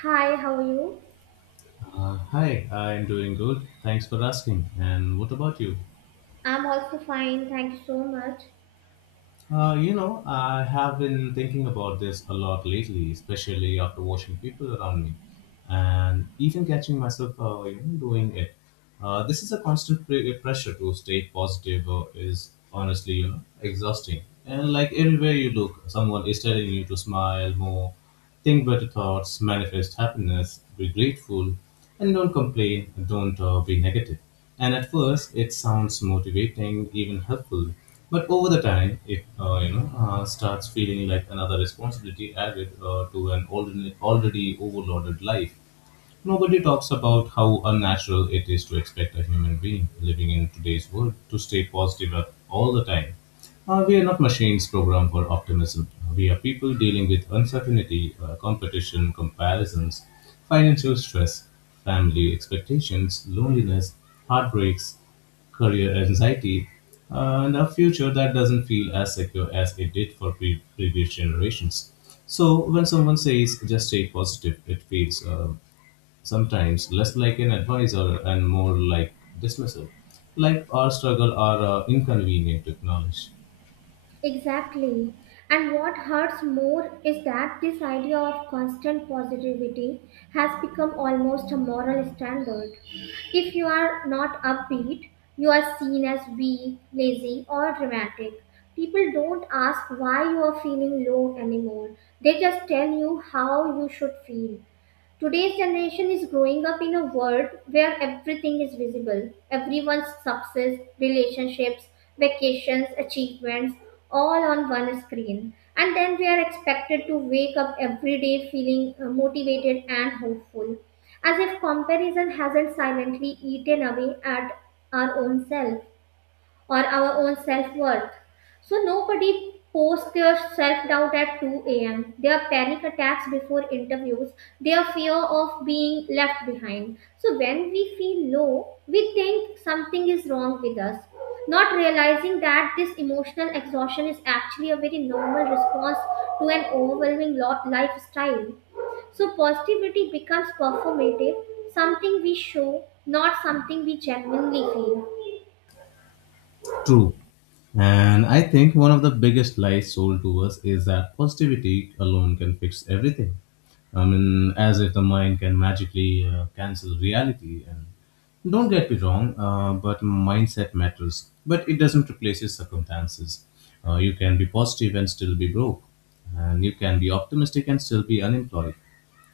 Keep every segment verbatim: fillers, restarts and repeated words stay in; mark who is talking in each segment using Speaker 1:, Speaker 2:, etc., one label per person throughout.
Speaker 1: Hi, how are you?
Speaker 2: Uh, hi, I'm doing good. Thanks for asking. And what about you?
Speaker 1: I'm also fine, thank you so much.
Speaker 2: Uh, you know, I have been thinking about this a lot lately, especially after watching people around me and even catching myself uh, you know, doing it. Uh, this is a constant pre- pressure to stay positive uh, is honestly, you know, exhausting. And like everywhere you look, someone is telling you to smile more. Think better thoughts, manifest happiness, be grateful, and don't complain, don't uh, be negative. And at first, it sounds motivating, even helpful. But over the time, it uh, you know uh, starts feeling like another responsibility added uh, to an already already overloaded life. Nobody talks about how unnatural it is to expect a human being living in today's world to stay positive up all the time. Uh, we are not machines programmed for optimism. We are people dealing with uncertainty, uh, competition, comparisons, financial stress, family expectations, loneliness, heartbreaks, career anxiety, uh, and a future that doesn't feel as secure as it did for pre- previous generations. So when someone says just stay positive, it feels uh, sometimes less like an advisor and more like dismissive, like our struggle are uh, inconvenient to acknowledge.
Speaker 1: Exactly. And what hurts more is that this idea of constant positivity has become almost a moral standard. If you are not upbeat, you are seen as weak, lazy, or dramatic. People don't ask why you are feeling low anymore, they just tell you how you should feel. Today's generation is growing up in a world where everything is visible. Everyone's success, relationships, vacations, achievements, all on one screen. And then we are expected to wake up every day feeling uh, motivated and hopeful, as if comparison hasn't silently eaten away at our own self or our own self worth. So nobody posts their self doubt at two a m, their panic attacks before interviews, their fear of being left behind. So when we feel low, we think something is wrong with us. Not realizing that this emotional exhaustion is actually a very normal response to an overwhelming lo- lifestyle. So positivity becomes performative, something we show, not something we genuinely feel.
Speaker 2: True. And I think one of the biggest lies sold to us is that positivity alone can fix everything. I mean, as if the mind can magically uh, cancel reality. And don't get me wrong, uh, but mindset matters. But it doesn't replace your circumstances. Uh, you can be positive and still be broke, and you can be optimistic and still be unemployed,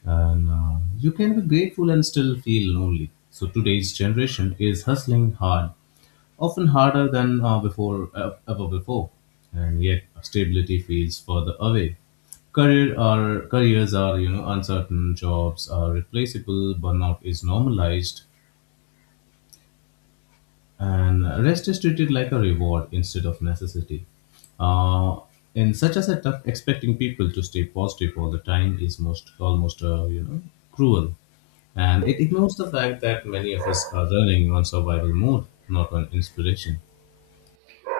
Speaker 2: and uh, you can be grateful and still feel lonely. So today's generation is hustling hard often harder than uh, before uh, ever before, and yet stability feels further away. Career are careers are, you know, uncertain, jobs are replaceable, burnout is normalized, and rest is treated like a reward instead of necessity. Uh, in such a setup, expecting people to stay positive all the time is most almost uh, you know cruel, and it ignores the fact that many of us are running on survival mode, not on inspiration.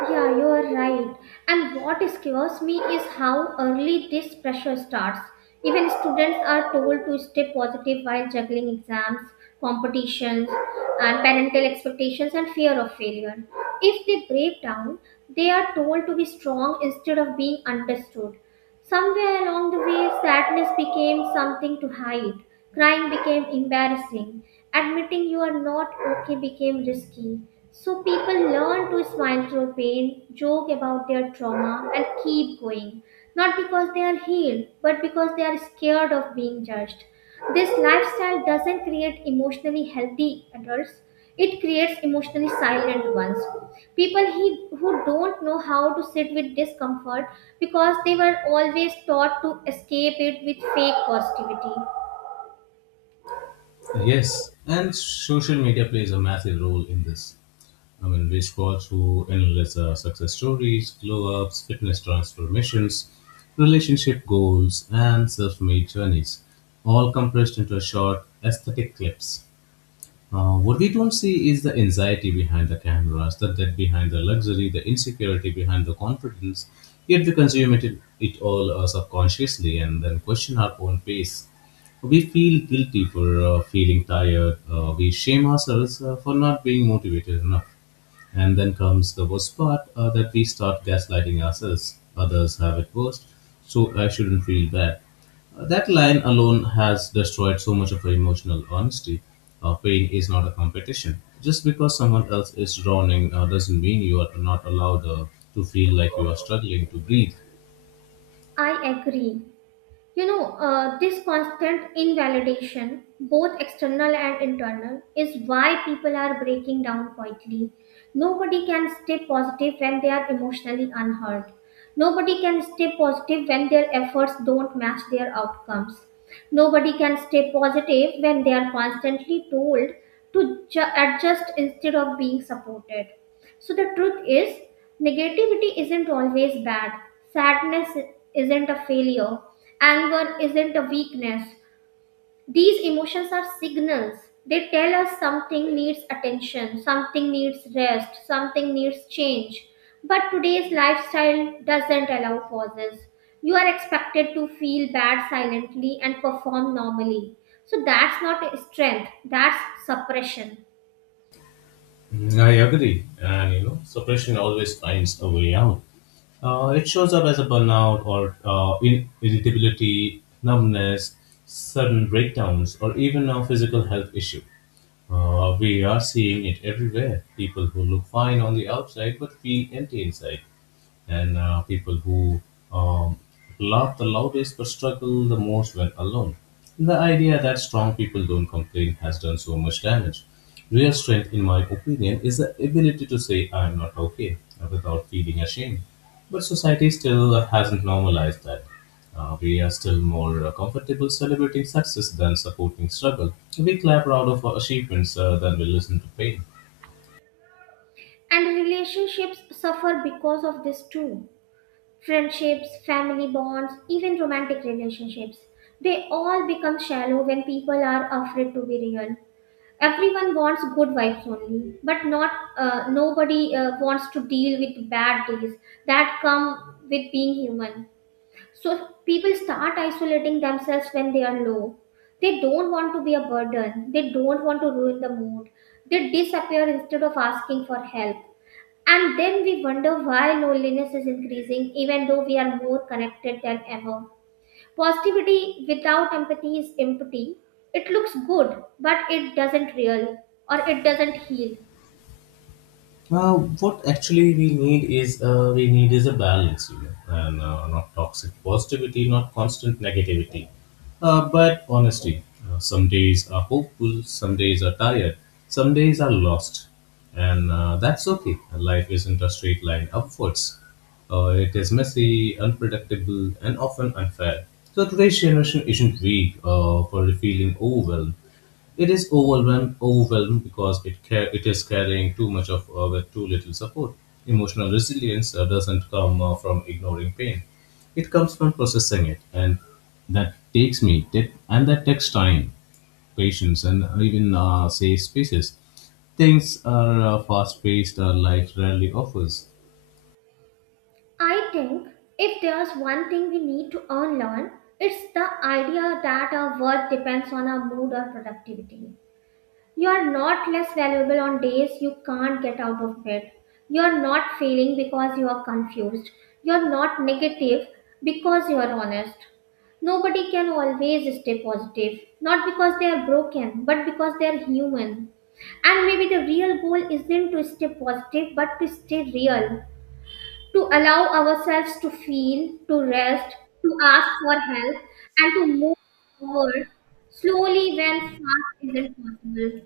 Speaker 1: Yeah, you are right. And what scares me is how early this pressure starts. Even students are told to stay positive while juggling exams, competitions, and parental expectations and fear of failure. If they break down, they are told to be strong instead of being understood. Somewhere along the way, sadness became something to hide. Crying became embarrassing. Admitting you are not okay became risky. So people learn to smile through pain, joke about their trauma, and keep going. Not because they are healed, but because they are scared of being judged. This lifestyle doesn't create emotionally healthy adults, it creates emotionally silent ones. People he, who don't know how to sit with discomfort because they were always taught to escape it with fake positivity.
Speaker 2: Yes, and social media plays a massive role in this. I mean, we scroll through endless uh, success stories, glow ups, fitness transformations, relationship goals, and self made journeys, all compressed into a short aesthetic clips. Uh, what we don't see is the anxiety behind the cameras, the debt behind the luxury, the insecurity behind the confidence. Yet we consume it, it all uh, subconsciously and then question our own pace. We feel guilty for uh, feeling tired. Uh, we shame ourselves uh, for not being motivated enough. And then comes the worst part uh, that we start gaslighting ourselves. Others have it worse, so I shouldn't feel bad. Uh, that line alone has destroyed so much of our emotional honesty. Uh, pain is not a competition. Just because someone else is drowning uh, doesn't mean you are not allowed uh, to feel like you are struggling to breathe.
Speaker 1: I agree. You know, uh, this constant invalidation, both external and internal, is why people are breaking down quietly. Nobody can stay positive when they are emotionally unheard. Nobody can stay positive when their efforts don't match their outcomes. Nobody can stay positive when they are constantly told to ju- adjust instead of being supported. So the truth is, negativity isn't always bad. Sadness isn't a failure. Anger isn't a weakness. These emotions are signals. They tell us something needs attention, something needs rest, something needs change. But today's lifestyle doesn't allow pauses. You are expected to feel bad silently and perform normally. So that's not strength, that's suppression.
Speaker 2: Mm, I agree. And you know, suppression always finds a way out. Uh, it shows up as a burnout or uh, in- irritability, numbness, sudden breakdowns, or even a physical health issue. Uh, we are seeing it everywhere. People who look fine on the outside but feel empty inside and uh, people who um, laugh the loudest but struggle the most when alone. The idea that strong people don't complain has done so much damage. Real strength, in my opinion, is the ability to say I'm not okay uh, without feeling ashamed. But society still hasn't normalized that. Uh, we are still more uh, comfortable celebrating success than supporting struggle. We clap proud of our achievements uh, than we listen to pain.
Speaker 1: And relationships suffer because of this too. Friendships, family bonds, even romantic relationships. They all become shallow when people are afraid to be real. Everyone wants good vibes only, but not uh, nobody uh, wants to deal with bad days that come with being human. So people start isolating themselves when they are low. They don't want to be a burden. They don't want to ruin the mood. They disappear instead of asking for help. And then we wonder why loneliness is increasing, even though we are more connected than ever. Positivity without empathy is empty. It looks good, but it doesn't real or it doesn't heal.
Speaker 2: Uh, what actually we need is uh, We need is a balance, you know, and uh, not toxic positivity, not constant negativity, uh, but honesty. Uh, some days are hopeful, some days are tired, some days are lost, and uh, that's okay. Life isn't a straight line upwards. Uh, it is messy, unpredictable, and often unfair. So today's generation isn't weak uh, for feeling overwhelmed. It is overwhelmed, overwhelmed because it car- it is carrying too much of uh, with too little support. Emotional resilience uh, doesn't come uh, from ignoring pain; it comes from processing it, and that takes me that and that takes time, patience, and even uh, safe spaces. Things are uh, fast paced. Our life rarely offers.
Speaker 1: I think if there's one thing we need to unlearn, it's the idea that our worth depends on our mood or productivity. You are not less valuable on days you can't get out of bed. You are not failing because you are confused. You are not negative because you are honest. Nobody can always stay positive, not because they are broken, but because they are human. And maybe the real goal isn't to stay positive, but to stay real, to allow ourselves to feel, to rest, to ask for help, and to move forward slowly when fast isn't possible.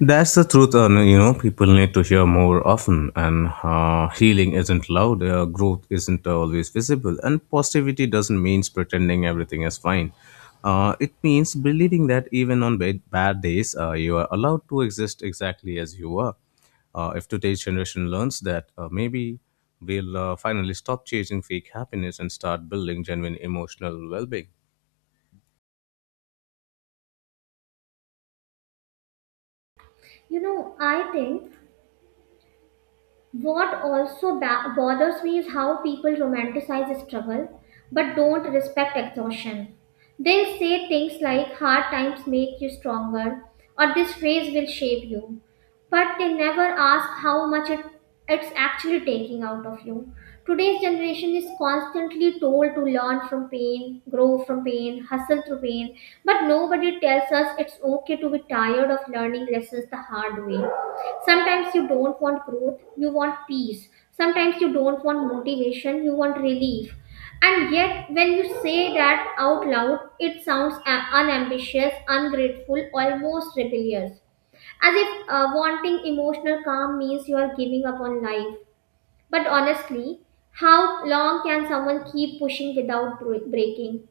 Speaker 2: That's the truth, and you know, people need to hear more often. And uh, healing isn't loud, uh, growth isn't always visible, and positivity doesn't mean pretending everything is fine. Uh, it means believing that even on bad, bad days, uh, you are allowed to exist exactly as you are. Uh, if today's generation learns that, uh, maybe we'll uh, finally stop chasing fake happiness and start building genuine emotional well being.
Speaker 1: You know, I think what also ba- bothers me is how people romanticize struggle but don't respect exhaustion. They say things like hard times make you stronger or this phase will shape you, but they never ask how much it, it's actually taking out of you. Today's generation is constantly told to learn from pain, grow from pain, hustle through pain, but nobody tells us it's okay to be tired of learning lessons the hard way. Sometimes you don't want growth, you want peace. Sometimes you don't want motivation, you want relief. And yet, when you say that out loud, it sounds a- unambitious, ungrateful, almost rebellious. As if uh, wanting emotional calm means you are giving up on life. But honestly, how long can someone keep pushing without bro- breaking?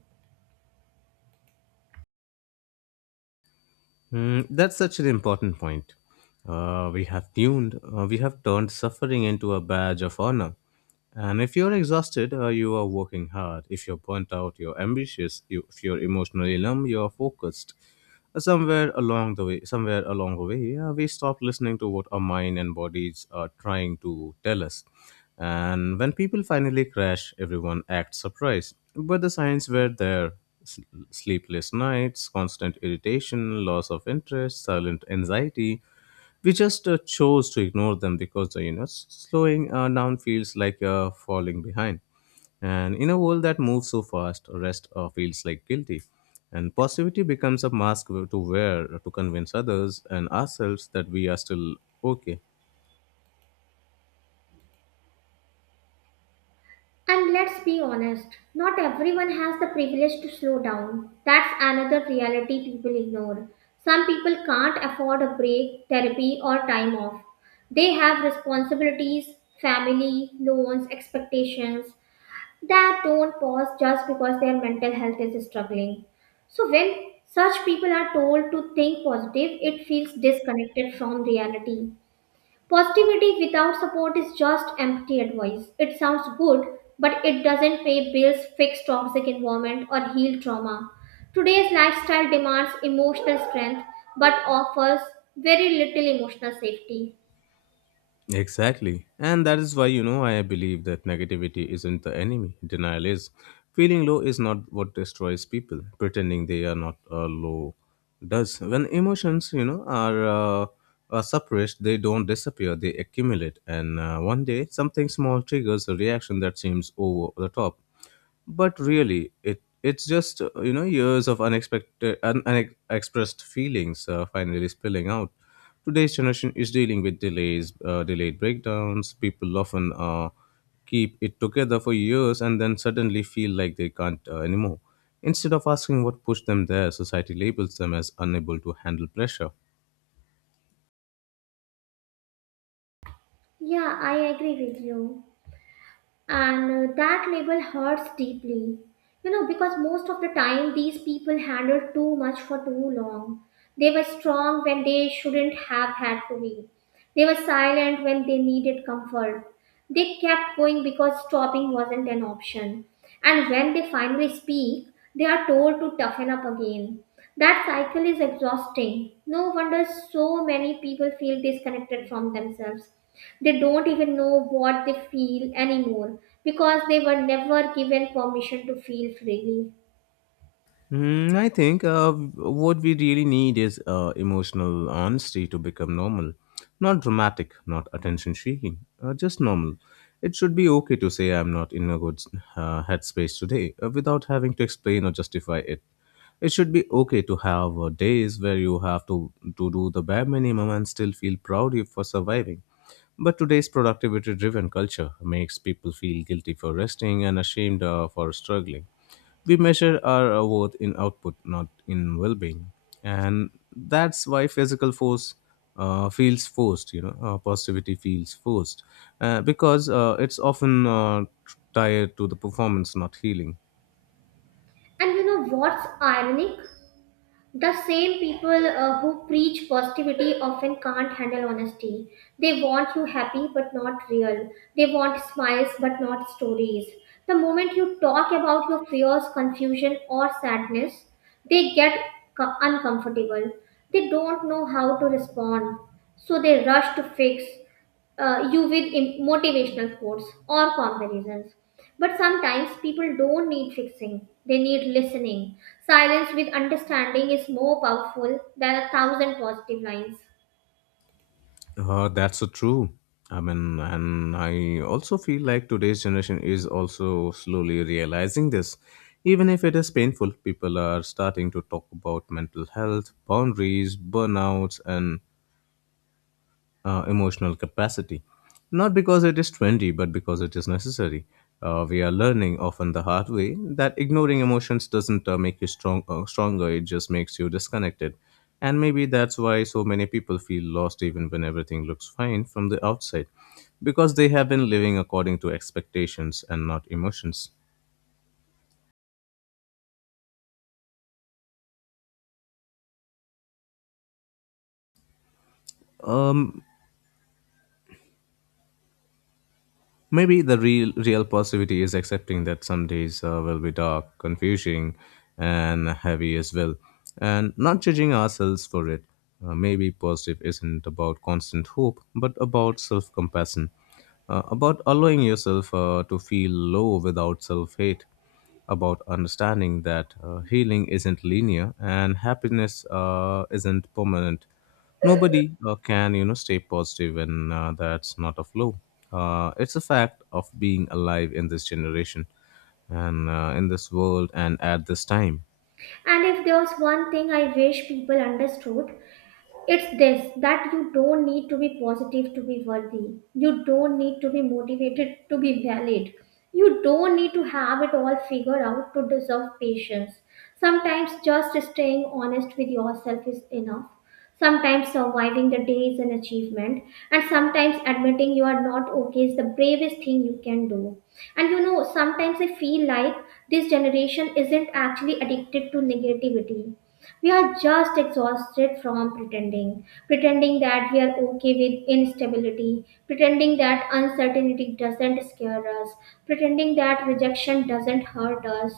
Speaker 2: Mm, that's such an important point. Uh, we have tuned, uh, we have turned suffering into a badge of honor. And if you're exhausted, uh, you are working hard. If you're burnt out, you're ambitious. You, if you're emotionally numb, you're focused. Uh, somewhere along the way somewhere along the way, yeah, we stop listening to what our mind and bodies are trying to tell us, and when people finally crash, everyone acts surprised, but the signs were there. S- Sleepless nights, constant irritation, loss of interest, silent anxiety, we just uh, chose to ignore them because, uh, you know s- slowing uh, down feels like uh, falling behind, and in a world that moves so fast, rest uh, feels like guilty, and positivity becomes a mask to wear to convince others and ourselves that we are still okay.
Speaker 1: And let's be honest, not everyone has the privilege to slow down. That's another reality people ignore. Some people can't afford a break, therapy, or time off. They have responsibilities, family, loans, expectations that don't pause just because their mental health is struggling. So, when such people are told to think positive, it feels disconnected from reality. Positivity without support is just empty advice. It sounds good, but it doesn't pay bills, fix toxic environment, or heal trauma. Today's lifestyle demands emotional strength but offers very little emotional safety.
Speaker 2: Exactly. And that is why, you know, I believe that negativity isn't the enemy. Denial is. Feeling low is not what destroys people. Pretending they are not uh, low does. When emotions, you know, are, uh, are suppressed, they don't disappear, they accumulate. And uh, one day, something small triggers a reaction that seems over the top, but really it it's just uh, you know years of unexpected un- unexpressed feelings uh, finally spilling out. Today's generation is dealing with delays uh, delayed breakdowns. People often uh, keep it together for years and then suddenly feel like they can't uh, anymore. Instead of asking what pushed them there, society labels them as unable to handle pressure.
Speaker 1: Yeah, I agree with you. and uh, that label hurts deeply, you know, because most of the time these people handled too much for too long. They were strong when they shouldn't have had to be. They were silent when they needed comfort. They kept going because stopping wasn't an option. And when they finally speak, they are told to toughen up again. That cycle is exhausting. No wonder so many people feel disconnected from themselves. They don't even know what they feel anymore because they were never given permission to feel freely.
Speaker 2: Mm, I think uh, what we really need is uh, emotional honesty to become normal. Not dramatic, not attention seeking, uh, just normal. It should be okay to say I'm not in a good uh, headspace today uh, without having to explain or justify it. It should be okay to have uh, days where you have to, to do the bare minimum and still feel proud you for surviving. But today's productivity driven culture makes people feel guilty for resting and ashamed uh, for struggling. We measure our uh, worth in output, not in well being. And that's why physical force uh, feels forced, you know, uh, positivity feels forced uh, because uh, it's often uh, tied to the performance, not healing.
Speaker 1: And you know what's ironic? The same people uh, who preach positivity often can't handle honesty. They want you happy but not real. They want smiles but not stories. The moment you talk about your fears, confusion, or sadness, they get co- uncomfortable. They don't know how to respond, so they rush to fix uh, you with im- motivational quotes or comparisons. But sometimes people don't need fixing, they need listening. Silence with understanding is more powerful than a thousand positive lines.
Speaker 2: Uh, that's so true. I mean, and I also feel like today's generation is also slowly realizing this. Even if it is painful, people are starting to talk about mental health, boundaries, burnouts, and uh, emotional capacity. Not because it is trendy, but because it is necessary. Uh, we are learning often the hard way that ignoring emotions doesn't uh, make you strong, uh, stronger, it just makes you disconnected. And maybe that's why so many people feel lost even when everything looks fine from the outside, because they have been living according to expectations and not emotions. Um, Maybe the real real positivity is accepting that some days uh, will be dark, confusing, and heavy as well, and not judging ourselves for it. Uh, maybe positive isn't about constant hope, but about self compassion, uh, about allowing yourself uh, to feel low without self hate, about understanding that uh, healing isn't linear and happiness uh, isn't permanent. Nobody uh, can, you know, stay positive when uh, that's not a flaw. Uh, it's a fact of being alive in this generation and uh, in this world and at this time.
Speaker 1: And if there was one thing I wish people understood, it's this, that you don't need to be positive to be worthy. You don't need to be motivated to be valid. You don't need to have it all figured out to deserve patience. Sometimes just staying honest with yourself is enough. Sometimes surviving the day is an achievement, and sometimes admitting you are not okay is the bravest thing you can do. And you know, sometimes I feel like this generation isn't actually addicted to negativity, we are just exhausted from pretending, pretending that we are okay with instability, pretending that uncertainty doesn't scare us, pretending that rejection doesn't hurt us.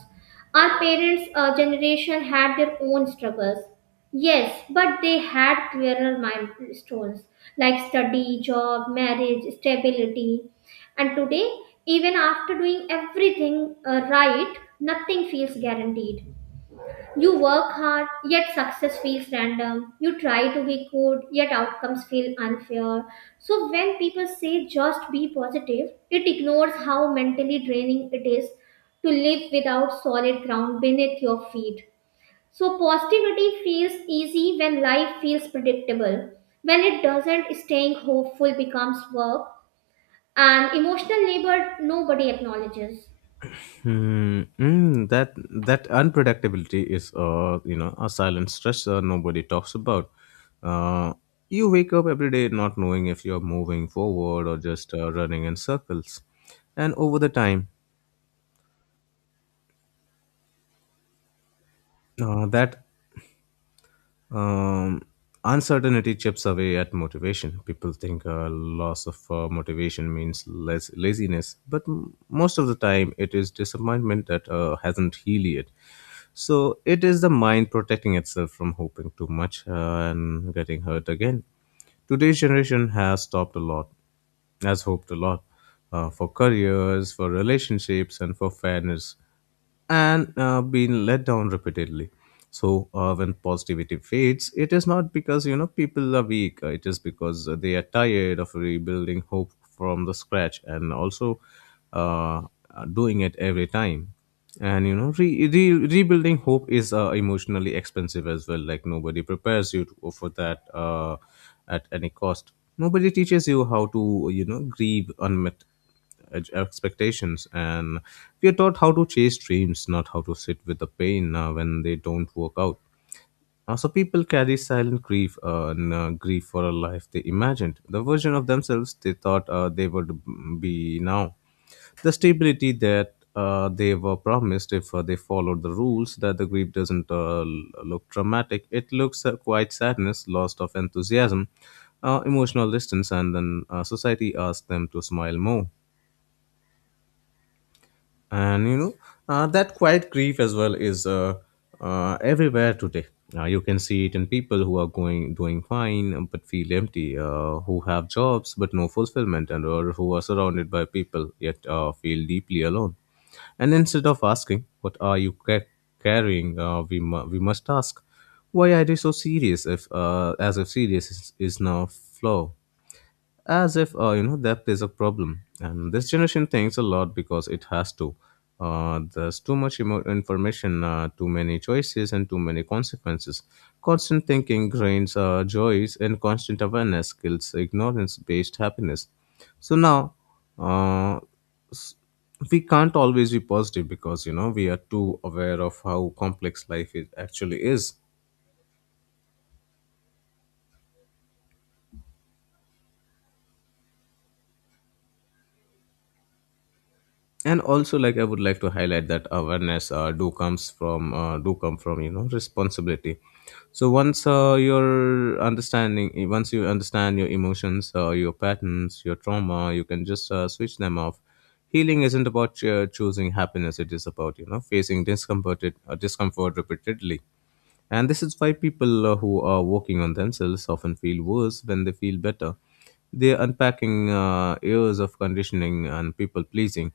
Speaker 1: Our parents uh, generation had their own struggles, yes, but they had clearer milestones, like study, job, marriage, stability. And today, even after doing everything uh, right, nothing feels guaranteed. You work hard, yet success feels random. You try to be good, yet outcomes feel unfair. So, when people say just be positive, it ignores how mentally draining it is to live without solid ground beneath your feet. So, positivity feels easy when life feels predictable. When it doesn't, staying hopeful becomes work, and emotional labor nobody acknowledges.
Speaker 2: Hmm, mm, that that unpredictability is, uh, you know, a silent stressor nobody talks about. Uh, you wake up every day not knowing if you're moving forward or just uh, running in circles, and over the time, uh, that Um, uncertainty chips away at motivation. People think uh, loss of uh, motivation means less laziness, but m- most of the time it is disappointment that uh, hasn't healed yet. So it is the mind protecting itself from hoping too much uh, and getting hurt again. Today's generation has stopped a lot, has hoped a lot uh, for careers, for relationships, and for fairness, and uh, been let down repeatedly. So uh, when positivity fades, it is not because you know people are weak. uh, It is because uh, they are tired of rebuilding hope from the scratch, and also uh, uh, doing it every time. And you know re- re- rebuilding hope is uh, emotionally expensive as well, like nobody prepares you to, for that uh, at any cost. Nobody teaches you how to you know grieve unmet ex- expectations, and we are taught how to chase dreams, not how to sit with the pain uh, when they don't work out. Uh, so people carry silent grief, uh, and, uh, grief for a life they imagined, the version of themselves they thought uh, they would be now, the stability that uh, they were promised if uh, they followed the rules. That the grief doesn't uh, l- look dramatic; it looks uh, quite sadness, loss of enthusiasm, uh, emotional distance, and then uh, society asks them to smile more. And you know uh, That quiet grief as well is uh, uh, everywhere today. Uh, you can see it in people who are going doing fine but feel empty, uh, who have jobs but no fulfillment, and or who are surrounded by people yet uh, feel deeply alone. And instead of asking what are you ca- carrying, uh, we, mu- we must ask why are they so serious, if uh, as if serious is, is now flaw, as if uh, you know depth is a problem. And this generation thinks a lot because it has to. Uh, there's too much emo- information, uh, too many choices, and too many consequences. Constant thinking drains uh, joys, and constant awareness kills ignorance based happiness. So now, uh, we can't always be positive because you know we are too aware of how complex life is, actually is. And also, like, I would like to highlight that awareness uh, do comes from uh, do come from, you know responsibility. So once uh, your understanding once you understand your emotions, uh, your patterns, your trauma, you can just uh, switch them off. Healing isn't about uh, choosing happiness, it is about, you know facing discomforted, uh, discomfort repeatedly. And this is why people uh, who are working on themselves often feel worse when they feel better. They're unpacking uh, years of conditioning and people pleasing,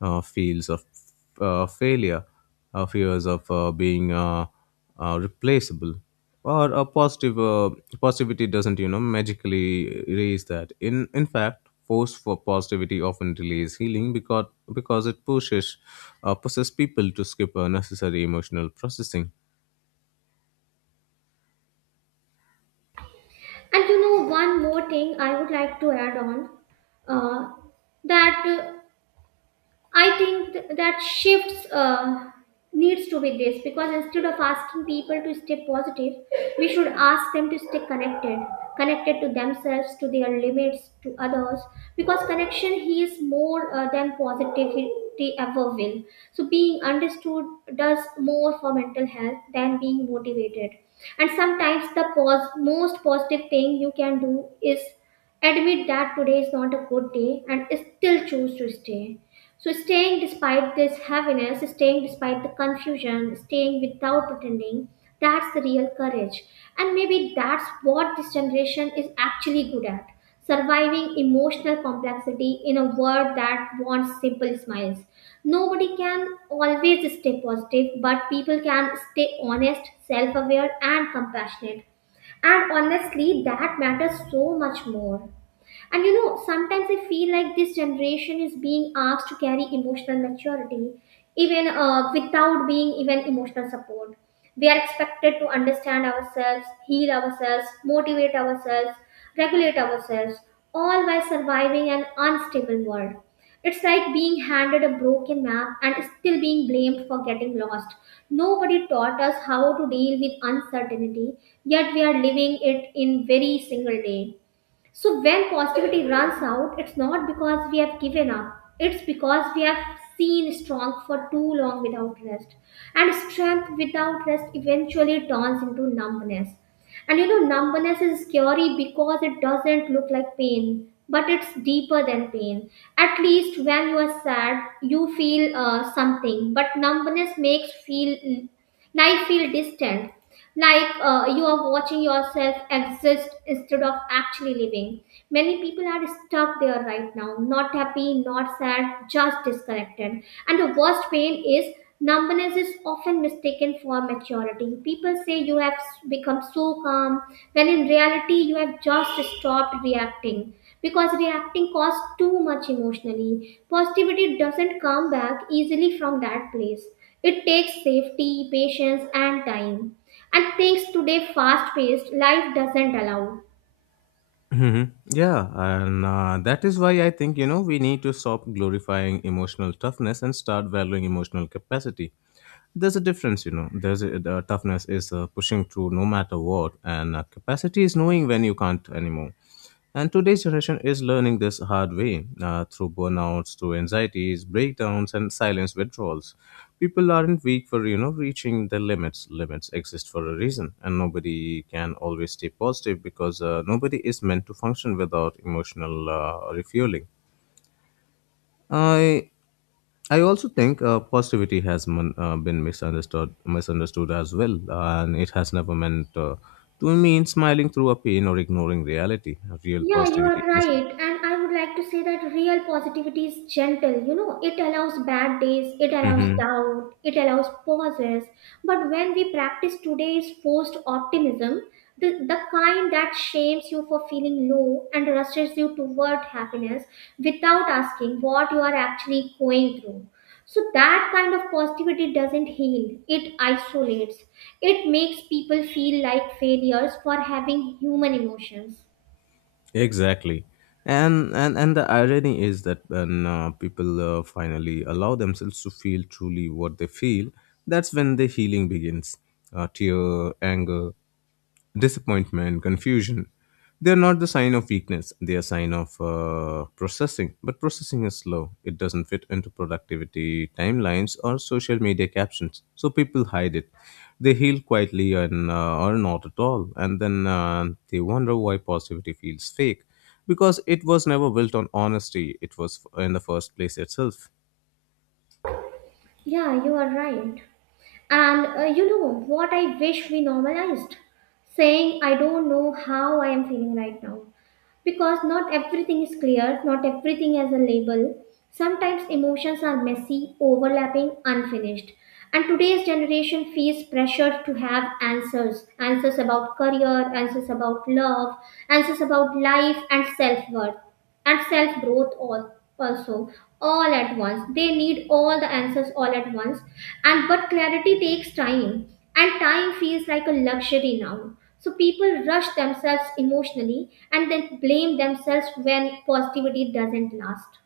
Speaker 2: uh, feels of uh, failure, uh, fears of uh, being uh, uh, replaceable. Or a positive uh, Positivity doesn't, you know, magically erase that. In in fact, force for positivity often delays healing, because because it pushes uh, pushes people to skip a necessary emotional processing.
Speaker 1: And you know, one more thing I would like to add on uh, that. Uh, I think th- that shifts uh, needs to be this, because instead of asking people to stay positive, we should ask them to stay connected, connected to themselves, to their limits, to others. Because connection heals more uh, than positivity ever will. So being understood does more for mental health than being motivated. And sometimes the pos- most positive thing you can do is admit that today is not a good day and still choose to stay. So, staying despite this heaviness, staying despite the confusion, staying without pretending, that's the real courage. And maybe that's what this generation is actually good at, surviving emotional complexity in a world that wants simple smiles. Nobody can always stay positive, but people can stay honest, self aware, and compassionate. And honestly, that matters so much more. And you know, sometimes I feel like this generation is being asked to carry emotional maturity, even uh, without being even emotional support. We are expected to understand ourselves, heal ourselves, motivate ourselves, regulate ourselves, all while surviving an unstable world. It's like being handed a broken map and still being blamed for getting lost. Nobody taught us how to deal with uncertainty, yet we are living it in very single day. So when positivity runs out, it's not because we have given up. It's because we have seen strong for too long without rest. And strength without rest eventually turns into numbness. And you know, numbness is scary because it doesn't look like pain, but it's deeper than pain. At least when you are sad, you feel uh, something, but numbness makes feel and I feel distant, like uh, you are watching yourself exist instead of actually living. Many people are stuck there right now, not happy, not sad, just disconnected. And the worst pain is numbness is often mistaken for maturity. People say you have become so calm, when in reality, you have just stopped reacting because reacting costs too much emotionally. Positivity doesn't come back easily from that place. It takes safety, patience, and time. And things today fast paced life doesn't allow.
Speaker 2: Hmm. Yeah, and uh, that is why I think, you know we need to stop glorifying emotional toughness and start valuing emotional capacity. There's a difference, you know. There's a, the toughness is uh, pushing through no matter what, and uh, capacity is knowing when you can't anymore. And today's generation is learning this hard way, uh, through burnouts, through anxieties, breakdowns, and silence withdrawals. People aren't weak for you know reaching their limits. Limits exist for a reason, and nobody can always stay positive because, uh, nobody is meant to function without emotional uh, refueling. I I also think uh, positivity has mon- uh, been misunderstood misunderstood as well, and it has never meant uh, to mean smiling through a pain or ignoring reality. Real
Speaker 1: Yeah, you are
Speaker 2: positivity is
Speaker 1: right. And I would like to say that real positivity is gentle. You know, it allows bad days, it allows doubt, it allows pauses. But when we practice today's forced optimism, the, the kind that shames you for feeling low and rushes you toward happiness without asking what you are actually going through. So, that kind of positivity doesn't heal, it isolates. It makes people feel like failures for having human emotions.
Speaker 2: exactly. And, and and the irony is that when uh, people uh, finally allow themselves to feel truly what they feel, that's when the healing begins. Uh, tear, anger, disappointment, confusion. They are not the sign of weakness. They are sign of uh, processing. But processing is slow. It doesn't fit into productivity timelines or social media captions. So people hide it. They heal quietly, and uh, or not at all. And then uh, they wonder why positivity feels fake, because it was never built on honesty. It was in the first place itself.
Speaker 1: Yeah, you are right. And uh, you know what I wish we normalized? Saying, I don't know how I am feeling right now. Because not everything is clear, not everything has a label. Sometimes emotions are messy, overlapping, unfinished. And today's generation feels pressured to have answers answers about career, answers about love, answers about life and self worth and self growth all also all at once. They need all the answers all at once, and but clarity takes time, and time feels like a luxury now. So people rush themselves emotionally and then blame themselves when positivity doesn't last.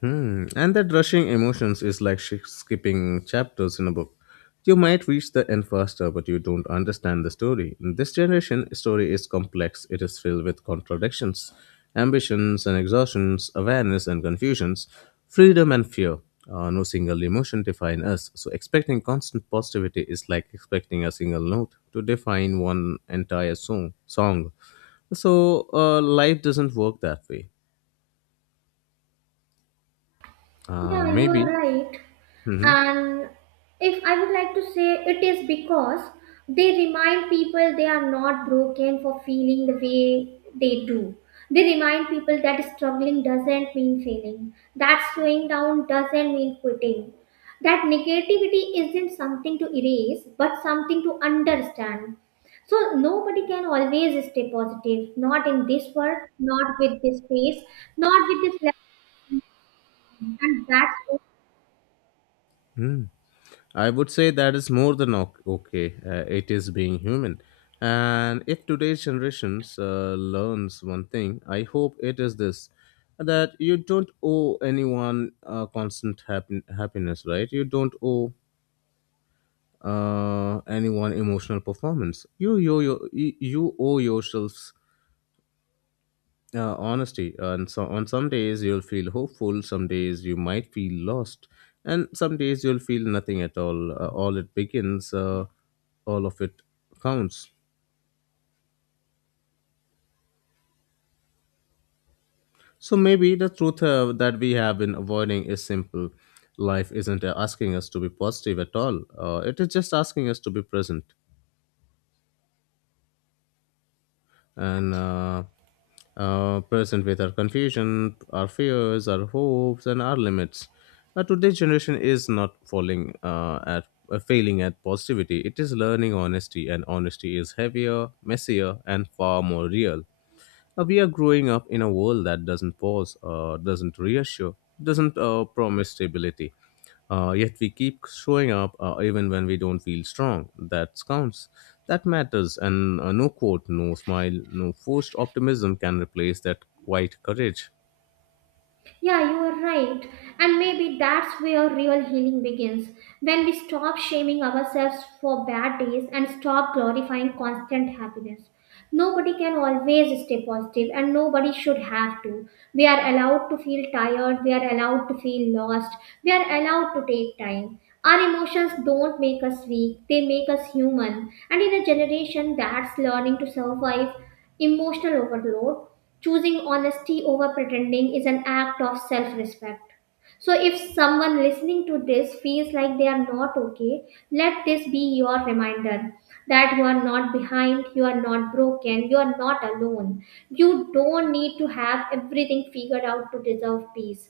Speaker 2: Hmm. And that rushing emotions is like sh- skipping chapters in a book. You might reach the end faster, but you don't understand the story. In this generation, story is complex. It is filled with contradictions, ambitions and exhaustions, awareness and confusions, freedom and fear. Uh, no single emotion define us. So expecting constant positivity is like expecting a single note to define one entire song. Song. So uh, life doesn't work that way. Uh,
Speaker 1: Yeah, you are
Speaker 2: maybe.
Speaker 1: right.
Speaker 2: Hmm.
Speaker 1: And if I would like to say it is because they remind people they are not broken for feeling the way they do. They remind people that struggling doesn't mean failing, that slowing down doesn't mean quitting, that negativity isn't something to erase but something to understand. So nobody can always stay positive, not in this world, not with this face, not with this level, and that's...
Speaker 2: I would say that is more than o- okay. Uh, it is being human. And if today's generations uh, learns one thing, I hope it is this, that you don't owe anyone uh, constant happen- happiness, right? You don't owe uh, anyone emotional performance. You, you, you, you owe yourselves uh, honesty. And so on some days you'll feel hopeful, some days you might feel lost, and some days you'll feel nothing at all. Uh, all it begins, uh, all of it counts. So maybe the truth uh, that we have been avoiding is simple. Life isn't asking us to be positive at all. Uh, it is just asking us to be present. And uh, uh, Present with our confusion, our fears, our hopes, and our limits. Now, today's generation is not falling uh, at uh, failing at positivity. It is learning honesty, and honesty is heavier, messier, and far more real. Uh, we are growing up in a world that doesn't pause, uh, doesn't reassure, doesn't uh, promise stability. Uh, yet we keep showing up uh, even when we don't feel strong. That counts. That matters. And uh, no quote, no smile, no forced optimism can replace that quiet courage.
Speaker 1: Yeah, you are right. And maybe that's where real healing begins when we stop shaming ourselves for bad days and stop glorifying constant happiness. Nobody can always stay positive, and nobody should have to. We are allowed to feel tired, we are allowed to feel lost, we are allowed to take time. Our emotions don't make us weak, they make us human. And in a generation that's learning to survive emotional overload, choosing honesty over pretending is an act of self respect. So, if someone listening to this feels like they are not okay, let this be your reminder that you are not behind, you are not broken, you are not alone. You don't need to have everything figured out to deserve peace.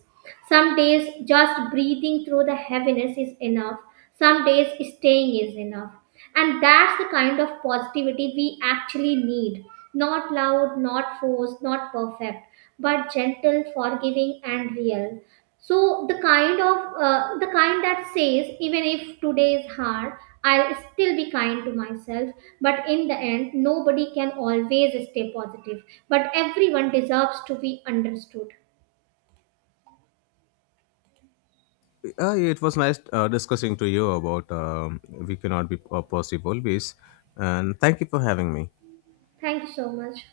Speaker 1: Some days just breathing through the heaviness is enough. Some days staying is enough. And that's the kind of positivity we actually need. Not loud, not forced, not perfect, but gentle, forgiving, and real. So the kind of uh, the kind that says even if today is hard, I'll still be kind to myself. But in the end, nobody can always stay positive. But everyone deserves to be understood.
Speaker 2: Uh, it was nice uh, discussing to you about um we cannot be uh, positive always. And thank you for having me.
Speaker 1: Thank you so much.